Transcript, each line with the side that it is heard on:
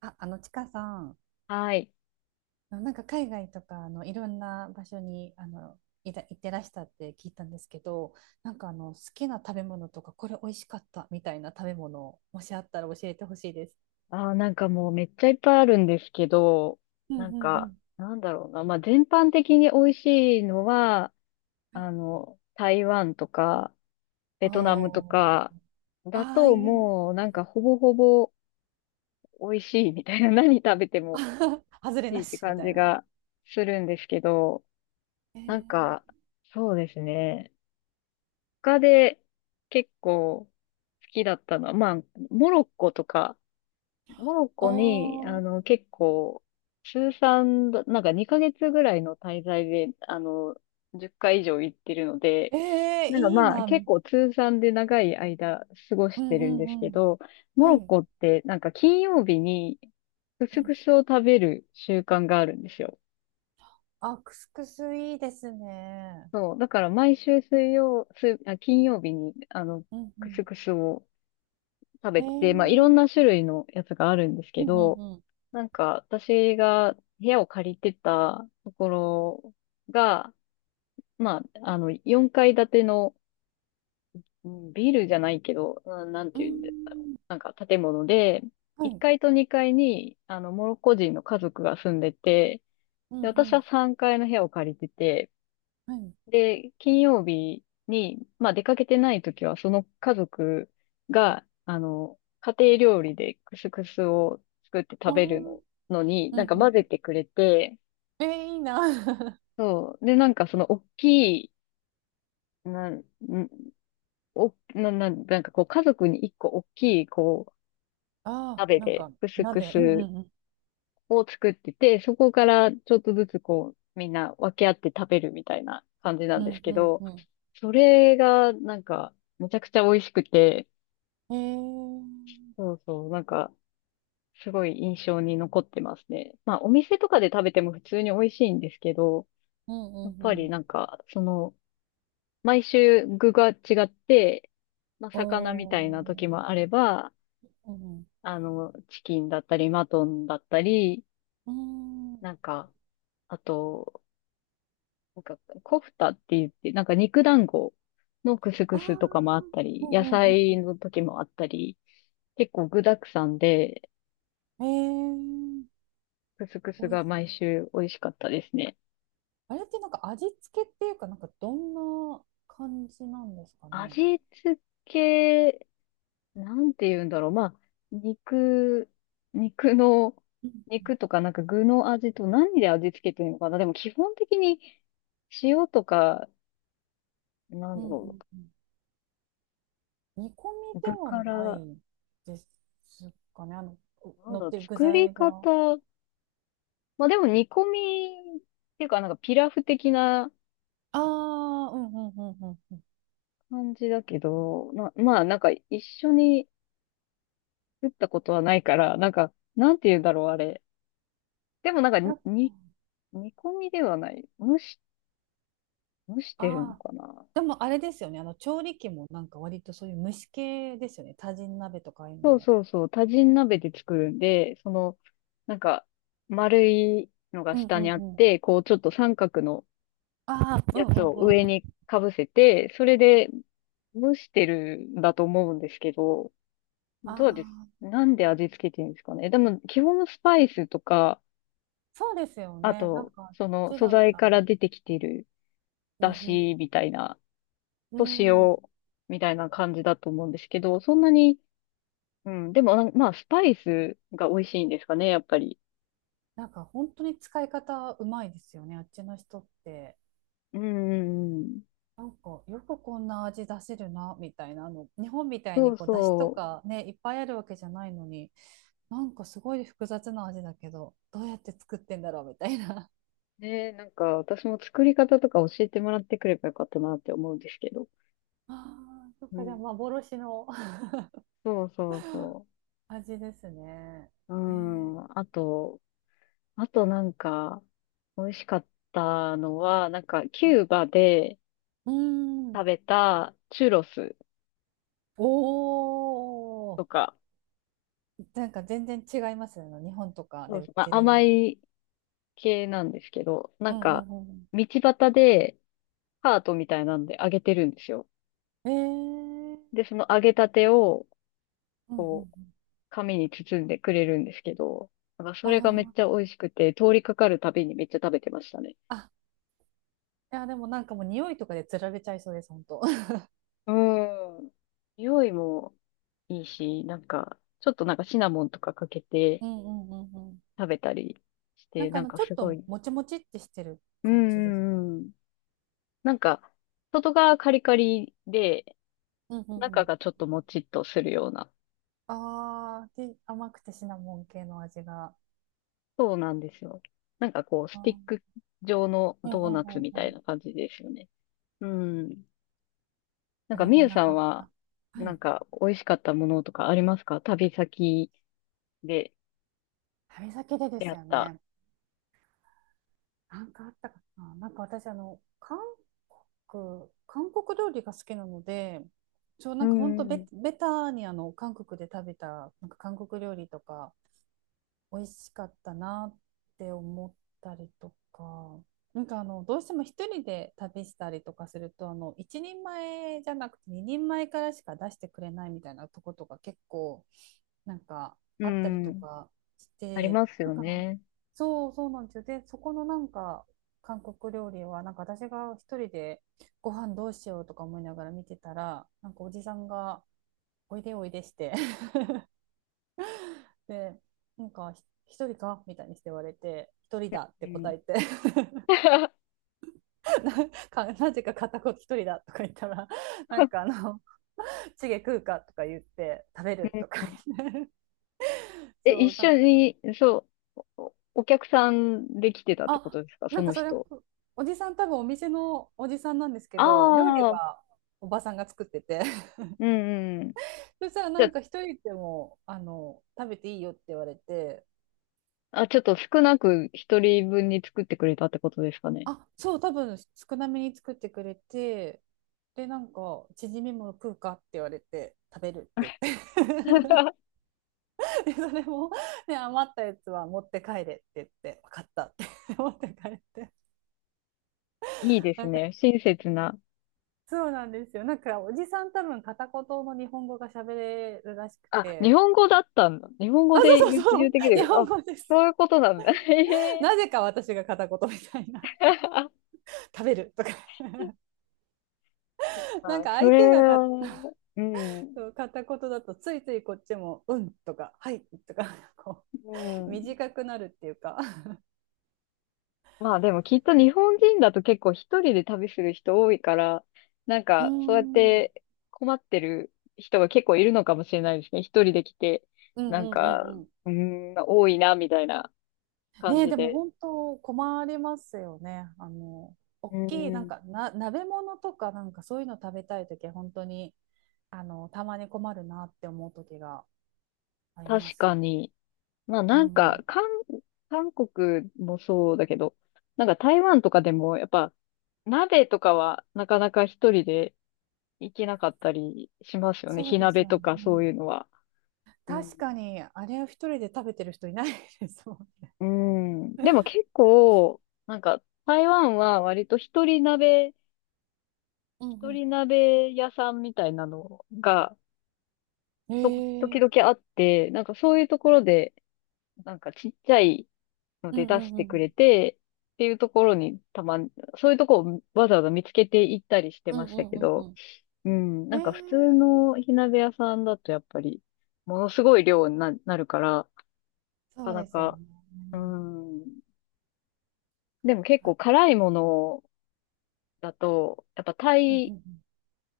right: あ、ちかさん、
left: はい。
right: なんか海外とか、いろんな場所に、行ってらしたって聞いたんですけど、なんか好きな食べ物とか、これ美味しかったみたいな食べ物、もしあったら教えてほしいです。
left: なんかもうめっちゃいっぱいあるんですけど、
right: うん
left: なん
right: うんう
left: か、
right: ん。
left: なんだろうな。まあ、全般的に美味しいのは、台湾とか、ベトナムと
right: おー、
left: か、だ
right: ああ、
left: と
right: いえ。
left: もうなんかほぼほぼ美味しいみたいな、何食べても 美
right: 外
left: 味
right: れ
left: しい
right: な
left: って
right: し、み
left: 感
right: た
left: じ
right: いな。
left: がするんですけど、
right: え
left: なんか、
right: ー、
left: そうですね。他で結構好きだったのは、まあ、モロッコとか、モロッコに、
right: おー、
left: 結構、通算なんか2ヶ月ぐらいの滞在で、10回以上行ってるので、
right: えー、
left: なんか
right: いい
left: まあ、
right: な。う
left: 結
right: ん
left: 構通算で長い間過ごし
right: う
left: てるんです
right: ん
left: け
right: うん。
left: ど、モ
right: は
left: ロッ
right: い。
left: コって、なんか金曜日に、ク
right: う
left: ス
right: ん
left: クスを食べる習慣があるんですよ。
right: あ、クスクスいいですね。
left: そう、だから毎週水曜、水、あ、金曜日に、
right: うんう
left: クス
right: ん。
left: クスを食
right: え
left: べてて、まあ、いろん
right: ー、
left: な種類のやつがあるんです
right: う
left: け
right: んう
left: ど、
right: んうん。
left: なんか、私が部屋を借りてたところが、まあ、4階建てのうんビルじゃないけど、なん
right: うー
left: ていうんだろう。
right: ん
left: なんか建物で、
right: は
left: 1
right: い。
left: 階と2階に、モロッコ人の家族が住んでて、
right: う
left: で、
right: んう
left: 私は
right: ん。
left: 3階の部屋を借りてて、
right: はい。
left: で、金曜日に、まあ、出かけてない時は、その家族が、家庭料理でクスクスを作って
right: あ
left: 食
right: あ、
left: べる
right: う
left: の、
right: ん
left: のに、なんか
right: う
left: 混ぜてくれて、
right: ん。えー、いいな。
left: そう。で、なんかその大きい、なん、んお、な、な、なんかこう家族に一個大きいこう
right: ああ、
left: 鍋
right: なん
left: で
right: か、
left: クスク
right: 鍋。うんう
left: ス
right: んうん。
left: を作ってて、そこからちょっとずつこうみんな分け合って食べるみたいな感じな
right: う
left: んです
right: ん
left: け
right: うん
left: ど、
right: う
left: それがなんかめちゃくちゃ美味しくて、
right: ん。え
left: そ
right: ー。
left: うそう、なんかすごい印象に残ってますね。まあお店とかで食べても普通に美味しいんですけど、
right: うんう
left: やっ
right: ん
left: ぱ
right: う
left: り
right: ん。
left: なんかその毎週具が違って、まあ、魚みたいな
right: お
left: 時
right: ー。
left: もあれば、
right: うん
left: チキンだったり、マトンだったり、
right: うん。うー
left: な
right: ん。
left: んか、あと、なんか、コフタって言って、なんか肉団子のクスク
right: ああ、
left: スとかもあった
right: う
left: り、野
right: んう
left: 菜
right: ん
left: の時もあったり、結構具沢山で、
right: うん。えー。
left: クスクス
right: おい
left: が
right: し
left: 毎週美味しかったですね。
right: あれってなんか味付けっていうか、なんかどんな感じなんですかね。
left: 味付け、なんて言うんだろう。まあ、肉、肉の、
right: うんうん
left: 肉とかなんか具の味と何で味付けてるのかな。でも基本的に塩とか、なん
right: うん
left: だ
right: う
left: ろ
right: んうん。煮込み
left: う、
right: で
left: 具
right: は
left: か
right: な
left: ら、
right: いですかね。
left: なん
right: 乗
left: だ
right: っ
left: ろ
right: て
left: う、
right: る具
left: 作り
right: 材が。
left: 方。まあでも煮込みっていうかなんかピラフ的な
right: ああ、うんうんうんうんうん。
left: 感じだけど、まあなんか一緒に作ったことはないから、なんか、なんて言うんだろう、あれ。でもなんか
right: なんか、
left: 煮込みではない。蒸してるの
right: ああ、
left: かな。
right: でもあれですよね。調理器もなんか割とそういう蒸し系ですよね。多人鍋とかああいうの
left: そう
right: も。
left: そうそう、多人鍋で作るんで、その、なんか、丸いのが
right: うん
left: 下
right: う
left: に
right: ん
left: あっ
right: うん。
left: て、こう、ちょっと三角の
right: ああ、う
left: や
right: んうん
left: つを
right: うん。
left: 上にかぶせて、それで蒸してるんだと思うんですけど、
right: あ
left: どうです、
right: あ、
left: なんで味付けてるんですかね。でも、基本スパイスとか、
right: そうですよ
left: あ
right: ね。なん
left: と、
right: か、あっ
left: その
right: ち
left: 素
right: だっ
left: 材
right: た
left: から
right: ら。
left: 出てきてる
right: う
left: 出
right: ん
left: 汁みたいな、
right: う
left: と塩
right: ん。うん。
left: みたいな感じだと思うんですけど、そんなに、うん、でも、まあ、スパイスが美味しいんですかね、やっぱり。
right: なんか本当に使い方うまいですよね。あっちの人って。
left: うんうんうん。
right: なんか、よくこんな味出せるな、みたいな。日本みたい
left: そ
right: に
left: う
right: こう、出汁と
left: そ
right: かね、いっぱいあるわけじゃないのに。なんかすごい複雑な味だけど、どうやって作ってんだろうみたいな。
left: う。ねえ、なんか私も作り方とか教えてもらってくればよかったなって思うんですけど。
right: ああ、そっ
left: う
right: か、じゃあ
left: ん。
right: 幻の
left: そうそうそ
right: 味ですね。
left: う。
right: え
left: うん。あとなんか、美味しかったのは、なんか、キ
right: ー、
left: ューバで
right: うーん。
left: 食べたチュロス
right: おー。
left: とか、
right: なんか全然違いますよね。日本とか
left: そ
right: で
left: う
right: 売っ
left: そう、ま
right: て
left: あ、
right: る
left: 甘
right: よ。
left: い系なんですけど、な
right: う
left: ん
right: ん
left: か、
right: うん
left: 道端でハートみたいなんで揚げてるんですよ。
right: うん。えー。
left: で、その揚げたてを、
right: うんうんう
left: こ
right: ん。
left: う、紙に包んでくれるんですけど、なんかそれがめっちゃ
right: あ
left: 美味しくて、通りかかるたびにめっちゃ食べてましたね。
right: あ。あ、いや、でもなんかもう匂いとかでつられちゃいそうです、本当。
left: うん。匂いもいいし、なんか、ちょっとなんかシナモンとかかけて
right: うんうんうんうん。
left: 食べたりし
right: な
left: て、
right: んか
left: なんか
right: ちょ
left: す
right: っ
left: ご
right: と
left: い。
right: もちもちってしてる
left: う
right: 感じです。
left: んうんうん。なんか、外側カリカリで、
right: うんう
left: 中
right: ん
left: がちょっともちっとするような。
right: ああ、で、甘くてシナモン系の味が。
left: そうなんですよ。なんかこう、
right: あ
left: スティック
right: ー
left: 状の
right: うん
left: ドー
right: うん
left: ナ
right: う
left: ツ
right: ん
left: み
right: う
left: たい
right: ん。
left: な感じですよね。うん。な
right: あ
left: んか、
right: れ
left: み
right: も
left: ゆ
right: な
left: さ
right: か
left: ん
right: な
left: は、
right: か。は
left: な
right: い。
left: んか、美味しかったものとかありますか旅先で
right: 旅先でで
left: 出会
right: す
left: っ
right: よ
left: た？
right: ね。なんかあったかな。なんか私、韓国料理が好きなので、そう、
left: う
right: なんか本当
left: ん、うん、
right: ベタに韓国で食べた、なんか韓国料理とか、美味しかったなって思ったりとか、なんかどうしても一人で旅したりとかすると、一人前じゃなくて二人前からしか出してくれないみたいなとことか結構なんかあったりとかし
left: あり
right: て、
left: ます
right: な
left: よ
right: んか
left: ね。
right: そうそうなんですよ。で、そこのなんか韓国料理はなんか私が一人でご飯どうしようとか思いながら見てたら、なんかおじさんがおいでおいでしてで、なんか、一人かみたいにして言われて、一人だっ
left: う
right: て答
left: ん。
right: えて
left: う
right: なぜか片言一人だとか言ったら、なんかチゲ食うかとか言って、食べるとか
left: ん
right: 言って
left: え、一
right: そう、なん
left: 緒
right: か、
left: に、そう、お客さんで来てたってこ
right: あ、
left: とですか
right: な
left: そ
right: んか
left: の
right: それ、
left: 人？
right: おじさん多分お店のおじさんなんですけ
left: あ
right: ど、料理
left: あ、う
right: はおばさんが作ってて、
left: んうん。
right: そしたら
left: じ
right: なん
left: ゃ
right: か一人でも、食べていいよって言われて、
left: あ、ちょっと少なく一人分に作ってくれたってことですかね？
right: あ、そう、多分少なめに作ってくれて、で、なんか、チヂミも食うかって言われて、食べるって言って で、それも、ね、余ったやつは持って帰れって言って、分かったって 持って帰って。
left: いいで
right: な
left: す
right: んか、
left: ね。親切な。
right: そうなんですよ。なんか、おじさん多分片言の日本語が喋れるらしく
left: あ、日
right: て、
left: 本語だったんだ。日本語
right: あ、
left: で
right: そうそ
left: 言
right: う
left: う、
right: そ
left: 言う
right: う、
left: てきて
right: 日
left: る。
right: 本
left: あ、
right: 語です。
left: そういうことなんだ。へえ。
right: なぜか私が片言みたいな、食べるとか な
left: ま
right: ん
left: あ、
right: か
left: そ
right: 相
left: れ
right: 手がか
left: は、うん、う
right: そう片言だとついついこっちも「うん」とか「はい」とか こう
left: ん。
right: 短くなるっていうか
left: まあでもきっと日本人だと結構一人で旅する人多いから、なん
right: うー
left: かそうやっ
right: ん
left: て困ってる人が結構いるのかもしれないですね。一人で来て、
right: うん
left: な
right: う
left: ん
right: んうん
left: か、
right: うん。
left: うーん、多いな、みたいな感
right: ねえ
left: じ
right: でも
left: で。
right: 本当困りますよね。
left: う
right: 大きいなん
left: ん、
right: かな鍋物とかなんかそういうの食べたいときは本当にたまに困るなって思うときがありま
left: 確
right: す
left: か
right: ね。
left: に。まあ
right: う
left: なんか、
right: ん、
left: 韓国もそうだけど、なんか台湾とかでもやっぱ鍋とかはなかなか一人で行けなかったりしますよね。
right: そう
left: 火
right: です
left: 鍋
right: よ
left: とかそう
right: ね。
left: いうのは。うん。
right: 確かにあれを一人で食べてる人いないですもんね。
left: うん。でも結構、なんか台湾は割と
right: う
left: 一
right: ん
left: 人鍋屋さんみたいなのが
right: うん。
left: と
right: へ
left: 時
right: え。
left: 々あって、なんかそういうところで、なんかちっちゃいの
right: うん
left: で
right: う
left: 出し
right: んう
left: てくれ
right: ん
left: て、っていうところにたまん、そういうとこをわざわざ見つけていったりして
right: う
left: ま
right: ん
left: し
right: う
left: た
right: ん
left: け
right: うんうん
left: ど、
right: うん
left: うん、
right: え
left: なん
right: ー、
left: か普通の火鍋屋さんだとやっぱり、ものすごい量になるから、な
right: そ
left: か
right: う
left: な
right: ですよ
left: か、
right: ね。
left: うん、でも結構辛いものだと、やっぱ
right: うんうんうんうん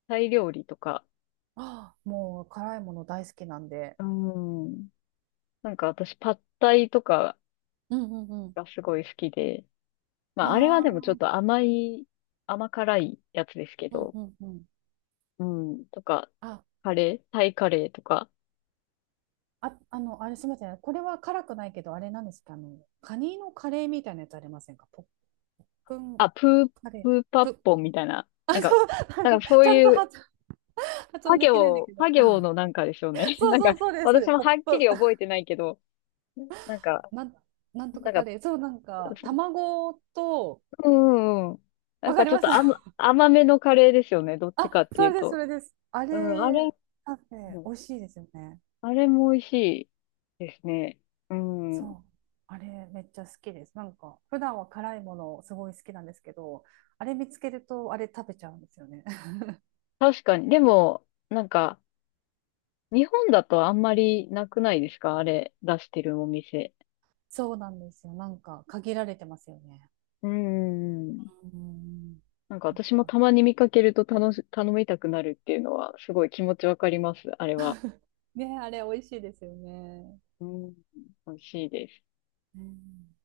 left: タイ料理とか、
right: あーもう辛いもの大好きなんで。
left: うん、なんか私パッタイとか
right: うんうんうん。
left: がすごい好きで、まああれはでもちょっ
right: あ
left: と
right: あ、
left: 甘辛いやつですけ
right: うん
left: ど、
right: うんうん。
left: うん、とか、
right: あ、
left: カレー、タイカレーとか、
right: あ、あれすみません。これは辛くないけど、あれなんですか、カニのカレーみたいなやつありませんかポップン
left: あ、
right: カ
left: プ
right: レ
left: ーパ
right: ー。
left: ッポンみたいな、
right: あ、
left: なんか、
right: そう、
left: なん かそ
right: ち
left: う
right: ゃんと
left: いう、
right: 発
left: パ
right: 音できないんだ
left: 行、
right: けど。
left: パ行のなんかでしょうね。
right: そう
left: なん
right: そ
left: か、
right: うそうです、そう
left: 私
right: です。
left: も
right: ポッ
left: はっき
right: プ。
left: り覚えてないけど、なんか、
right: なん、なんとか
left: なん
right: カ
left: か、
right: レー。そう、なんか、卵と、
left: うんうんうん。なん
right: わか
left: か
right: り
left: ちょっ
right: ます
left: と 甘めのカレーですよね。どっちか
right: あ、
left: って
right: そ
left: い
right: れ
left: う
right: です、そ
left: と。
right: れです。あ
left: うん、
right: れ、カフ
left: う
right: ェ、
left: ん
right: 美味しいですよね。
left: あれも美味しいですね。うん。
right: そう。あれ、めっちゃ好きです。なんか、普段は辛いものすごい好きなんですけど、あれ見つけると、あれ食べちゃうんですよね。
left: 確かに。でも、なんか、日本だとあんまりなくないですかあれ出してるお店？
right: そうなんですよ。なんか、限られてますよね。
left: うーん。
right: うん。
left: なんか
right: ちょっ
left: 私も
right: と。
left: たまに見かけると頼みたくなるっていうのはすごい気持ちわかります。あれは。
right: ね、あれ、美味しいですよね。
left: うん。美味しいです。
right: うん